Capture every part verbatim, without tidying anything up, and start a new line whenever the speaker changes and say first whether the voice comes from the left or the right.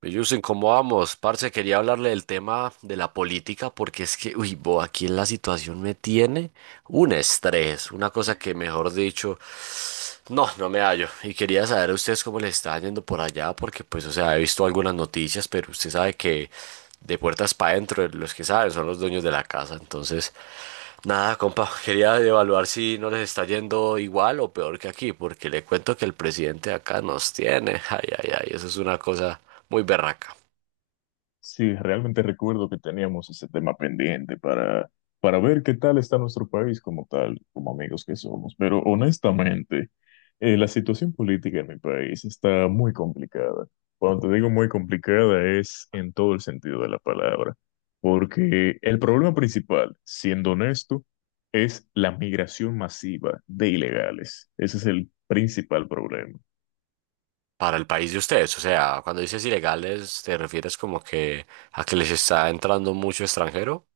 right: Bellusen, ¿cómo vamos? Parce, quería hablarle del tema de la política porque es que, uy, bo, aquí en la situación me tiene un estrés, una cosa que, mejor dicho, no, no me hallo. Y quería saber a ustedes cómo les está yendo por allá porque, pues, o sea, he visto algunas noticias, pero usted sabe que de puertas para adentro los que saben son los dueños de la casa. Entonces, nada, compa, quería evaluar si no les está yendo igual o peor que aquí porque le cuento que el presidente de acá nos tiene. Ay, ay, ay, eso es una cosa muy berraca
left: Sí, realmente recuerdo que teníamos ese tema pendiente para, para ver qué tal está nuestro país como tal, como amigos que somos. Pero honestamente, eh, la situación política en mi país está muy complicada. Cuando te digo muy complicada es en todo el sentido de la palabra, porque el problema principal, siendo honesto, es la migración masiva de ilegales. Ese es el principal problema.
right: para el país de ustedes. O sea, cuando dices ilegales, ¿te refieres como que a que les está entrando mucho extranjero?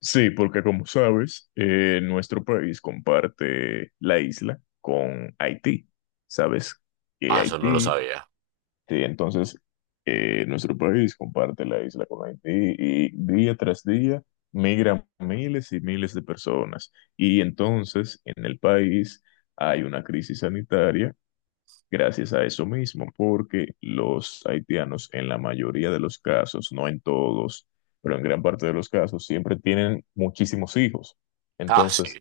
left: Sí, porque como sabes, eh, nuestro país comparte la isla con Haití. Sabes que
right: Ah, eso no lo
left: Haití,
right: sabía.
left: sí, entonces eh, nuestro país comparte la isla con Haití y día tras día migran miles y miles de personas. Y entonces en el país hay una crisis sanitaria gracias a eso mismo, porque los haitianos en la mayoría de los casos, no en todos, pero en gran parte de los casos, siempre tienen muchísimos hijos.
right: Ah, sí,
left: Entonces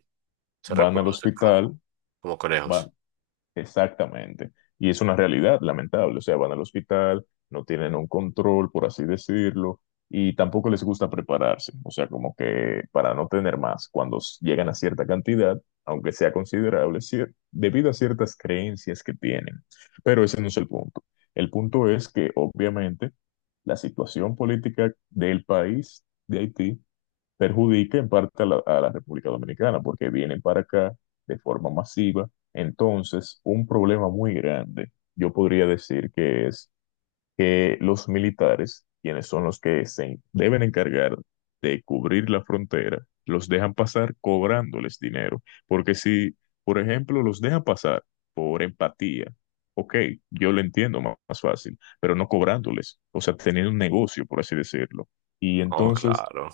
right: se
left: van al
right: reproducen como,
left: hospital,
right: como conejos.
left: van. Exactamente. Y es una realidad lamentable. O sea, van al hospital, no tienen un control, por así decirlo, y tampoco les gusta prepararse. O sea, como que para no tener más, cuando s- llegan a cierta cantidad, aunque sea considerable, cier- debido a ciertas creencias que tienen. Pero ese no es el punto. El punto es que, obviamente, la situación política del país de Haití perjudica en parte a la, a la República Dominicana, porque vienen para acá de forma masiva. Entonces, un problema muy grande, yo podría decir que es que los militares, quienes son los que se en- deben encargar de cubrir la frontera, los dejan pasar cobrándoles dinero. Porque si, por ejemplo, los dejan pasar por empatía, ok, yo lo entiendo ma- más, fácil, pero no cobrándoles, o sea, teniendo un negocio, por así decirlo. Y
right: Oh,
left: entonces
right: claro.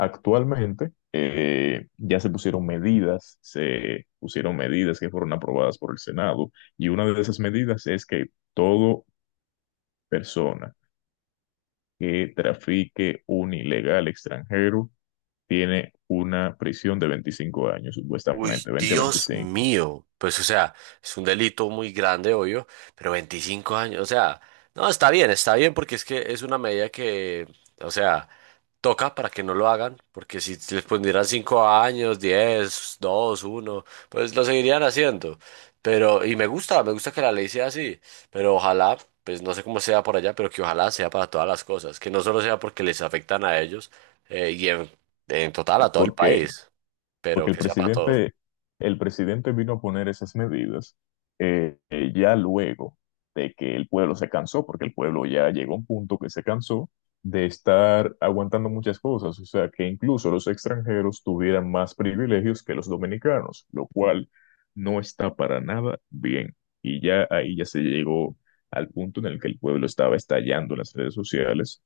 left: actualmente eh, ya se pusieron medidas, se pusieron medidas que fueron aprobadas por el Senado y una de esas medidas es que toda persona que trafique un ilegal extranjero tiene una prisión de veinticinco años,
right: Uy,
left: supuestamente, veinte a
right: Dios
left: veinticinco,
right: mío. Pues, o sea, es un delito muy grande, obvio, pero veinticinco años, o sea, no, está bien, está bien, porque es que es una medida que, o sea, toca para que no lo hagan, porque si les pondrían cinco años, diez, dos, uno, pues lo seguirían haciendo. Pero, y me gusta, me gusta que la ley sea así, pero ojalá, pues no sé cómo sea por allá, pero que ojalá sea para todas las cosas, que no solo sea porque les afectan a ellos, eh, y en, en total a todo el
left: porque
right: país, pero
left: porque el
right: que sea para todo.
left: presidente, el presidente vino a poner esas medidas eh, eh, ya luego de que el pueblo se cansó, porque el pueblo ya llegó a un punto que se cansó de estar aguantando muchas cosas, o sea, que incluso los extranjeros tuvieran más privilegios que los dominicanos, lo cual no está para nada bien. Y ya ahí ya se llegó al punto en el que el pueblo estaba estallando en las redes sociales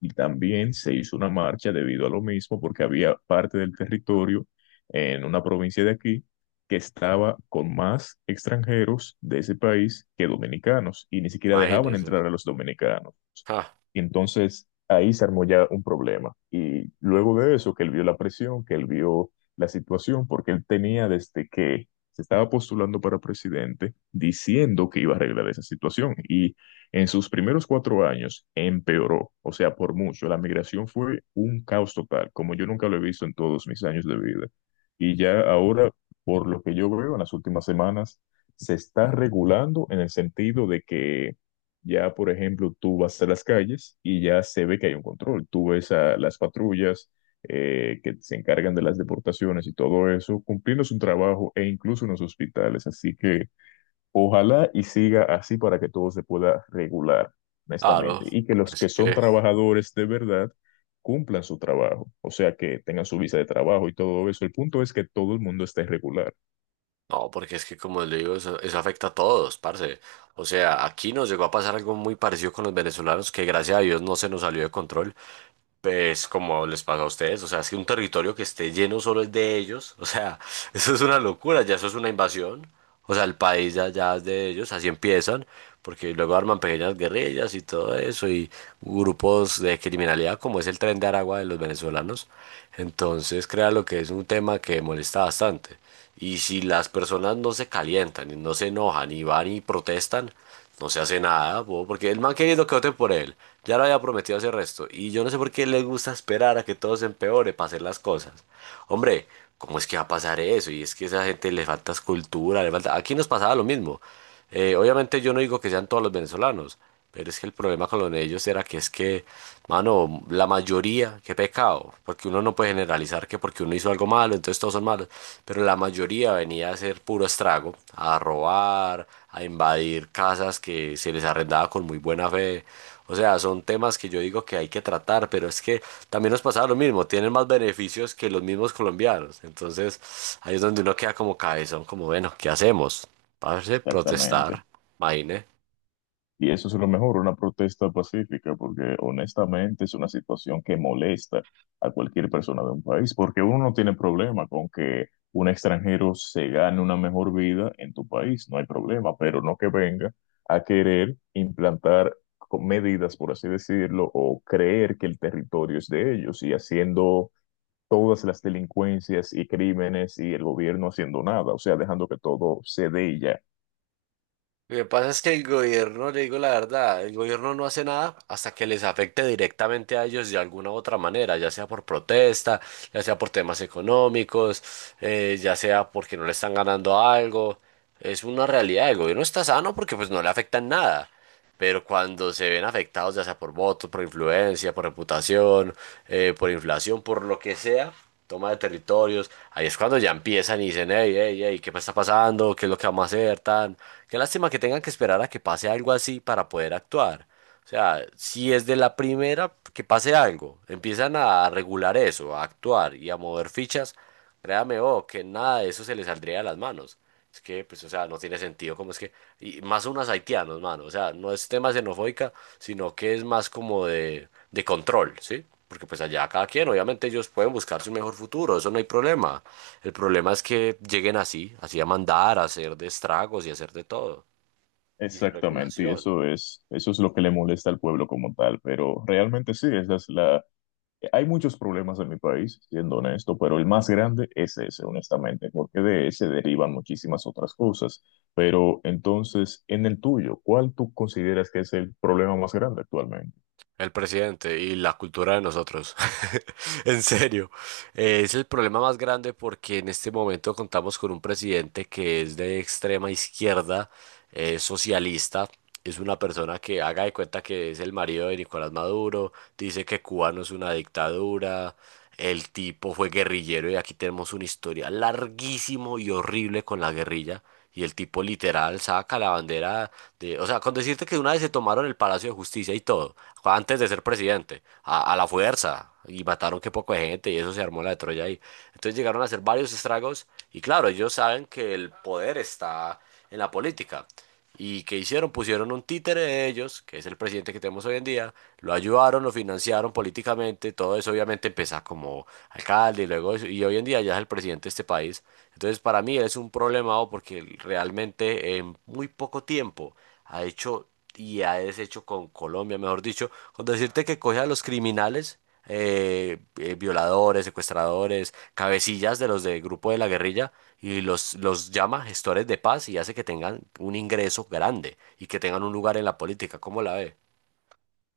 left: y también se hizo una marcha debido a lo mismo, porque había parte del territorio en una provincia de aquí que estaba con más extranjeros de ese país que dominicanos y ni siquiera dejaban
right: Imagínese.
left: entrar a los dominicanos.
right: Ah,
left: Y entonces ahí se armó ya un problema. Y luego de eso, que él vio la presión, que él vio la situación, porque él tenía desde que se estaba postulando para presidente diciendo que iba a arreglar esa situación. Y en sus primeros cuatro años empeoró, o sea, por mucho. La migración fue un caos total, como yo nunca lo he visto en todos mis años de vida. Y ya ahora, por lo que yo veo en las últimas semanas, se está regulando en el sentido de que ya, por ejemplo, tú vas a las calles y ya se ve que hay un control. Tú ves a las patrullas eh, que se encargan de las deportaciones y todo eso, cumpliendo su trabajo e incluso en los hospitales. Así que ojalá y siga así para que todo se pueda regular,
right: claro.
left: honestamente, y que
right: Porque
left: los
right: es
left: que son
right: que,
left: trabajadores de verdad cumplan su trabajo, o sea, que tengan su visa de trabajo y todo eso. El punto es que todo el mundo esté regular.
right: no, porque es que como le digo, eso, eso afecta a todos, parce. O sea, aquí nos llegó a pasar algo muy parecido con los venezolanos que gracias a Dios no se nos salió de control. Pues como les pasa a ustedes, o sea, es que un territorio que esté lleno solo es de ellos, o sea, eso es una locura, ya eso es una invasión, o sea, el país ya, ya es de ellos, así empiezan, porque luego arman pequeñas guerrillas y todo eso, y grupos de criminalidad como es el Tren de Aragua de los venezolanos, entonces crea lo que es un tema que molesta bastante. Y si las personas no se calientan, y no se enojan y van y protestan, no se hace nada, po, porque el man querido que voten por él, ya lo había prometido hacer resto. Y yo no sé por qué les gusta esperar a que todo se empeore para hacer las cosas. Hombre, ¿cómo es que va a pasar eso? Y es que a esa gente le falta escultura, le falta... Aquí nos pasaba lo mismo. Eh, obviamente yo no digo que sean todos los venezolanos, pero es que el problema con los de ellos era que es que, mano, la mayoría, qué pecado, porque uno no puede generalizar que porque uno hizo algo malo, entonces todos son malos, pero la mayoría venía a hacer puro estrago, a robar, a invadir casas que se les arrendaba con muy buena fe. O sea, son temas que yo digo que hay que tratar, pero es que también nos pasaba lo mismo, tienen más beneficios que los mismos colombianos. Entonces, ahí es donde uno queda como cabezón, como, bueno, ¿qué hacemos? Parce,
left: Exactamente.
right: protestar, imagine.
left: Y eso es lo mejor, una protesta pacífica, porque honestamente es una situación que molesta a cualquier persona de un país, porque uno no tiene problema con que un extranjero se gane una mejor vida en tu país, no hay problema, pero no que venga a querer implantar co- medidas, por así decirlo, o creer que el territorio es de ellos y haciendo todas las delincuencias y crímenes y el gobierno haciendo nada, o sea, dejando que todo se dé y ya.
right: Lo que pasa es que el gobierno, le digo la verdad, el gobierno no hace nada hasta que les afecte directamente a ellos de alguna u otra manera, ya sea por protesta, ya sea por temas económicos, eh, ya sea porque no le están ganando algo. Es una realidad, el gobierno está sano porque pues no le afecta en nada pero cuando se ven afectados ya sea por votos, por influencia, por reputación, eh, por inflación, por lo que sea, toma de territorios, ahí es cuando ya empiezan y dicen, hey, hey, hey, ¿qué me está pasando? ¿Qué es lo que vamos a hacer? Tan... Qué lástima que tengan que esperar a que pase algo así para poder actuar. O sea, si es de la primera que pase algo, empiezan a regular eso, a actuar y a mover fichas, créame, oh, que nada de eso se les saldría de las manos. Es que, pues, o sea, no tiene sentido, como es que, y más unos haitianos, mano, o sea, no es tema xenofóbica, sino que es más como de, de control, ¿sí? Porque pues allá cada quien, obviamente ellos pueden buscar su mejor futuro, eso no hay problema. El problema es que lleguen así, así a mandar, a hacer de estragos y a hacer de todo, y sin
left: Exactamente, y
right: regulación.
left: eso es, eso es lo que le molesta al pueblo como tal, pero realmente sí, esa es la... Hay muchos problemas en mi país, siendo honesto, pero el más grande es ese, honestamente, porque de ese derivan muchísimas otras cosas. Pero entonces, en el tuyo, ¿cuál tú consideras que es el problema más grande actualmente?
right: El presidente y la cultura de nosotros. En serio, eh, es el problema más grande porque en este momento contamos con un presidente que es de extrema izquierda, eh, socialista. Es una persona que haga de cuenta que es el marido de Nicolás Maduro, dice que Cuba no es una dictadura, el tipo fue guerrillero y aquí tenemos un historial larguísimo y horrible con la guerrilla. Y el tipo literal saca la bandera de, o sea, con decirte que una vez se tomaron el Palacio de Justicia y todo, antes de ser presidente, a, a la fuerza, y mataron que poco de gente, y eso se armó la de Troya ahí. Entonces llegaron a hacer varios estragos, y claro, ellos saben que el poder está en la política. ¿Y qué hicieron? Pusieron un títere de ellos, que es el presidente que tenemos hoy en día, lo ayudaron, lo financiaron políticamente, todo eso obviamente empieza como alcalde y luego eso, y hoy en día ya es el presidente de este país. Entonces para mí él es un problemado porque él realmente en muy poco tiempo ha hecho y ha deshecho con Colombia, mejor dicho, con decirte que coge a los criminales. Eh, eh, violadores, secuestradores, cabecillas de los del grupo de la guerrilla y los, los llama gestores de paz y hace que tengan un ingreso grande y que tengan un lugar en la política. ¿Cómo la ve?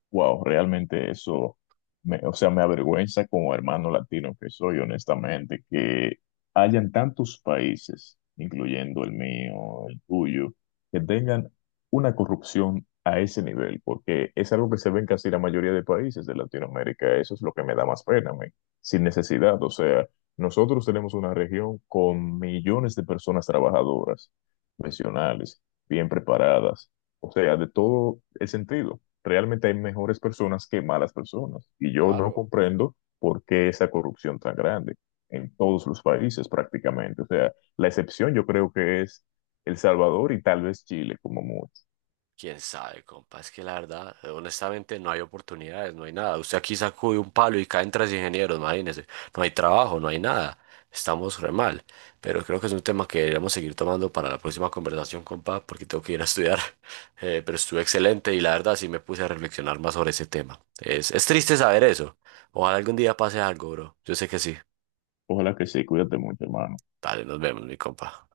left: Wow, realmente eso, me, o sea, me avergüenza como hermano latino que soy, honestamente, que hayan tantos países, incluyendo el mío, el tuyo, que tengan una corrupción a ese nivel, porque es algo que se ve en casi la mayoría de países de Latinoamérica. Eso es lo que me da más pena, men, sin necesidad. O sea, nosotros tenemos una región con millones de personas trabajadoras, profesionales, bien preparadas, o sea, de todo el sentido. Realmente hay mejores personas que malas personas y yo no
right: Claro.
left: comprendo por qué esa corrupción tan grande en todos los países prácticamente. O sea, la excepción yo creo que es El Salvador y tal vez Chile como mucho.
right: Quién sabe, compa, es que la verdad, eh, honestamente, no hay oportunidades, no hay nada. Usted aquí sacude un palo y caen tres ingenieros, imagínese. No hay trabajo, no hay nada. Estamos re mal. Pero creo que es un tema que deberíamos seguir tomando para la próxima conversación, compa, porque tengo que ir a estudiar. Eh, pero estuvo excelente y la verdad sí me puse a reflexionar más sobre ese tema. Es, es triste saber eso. Ojalá algún día pase algo, bro. Yo sé que sí.
left: Ojalá que sí, cuídate mucho, hermano.
right: Dale, nos vemos, mi compa.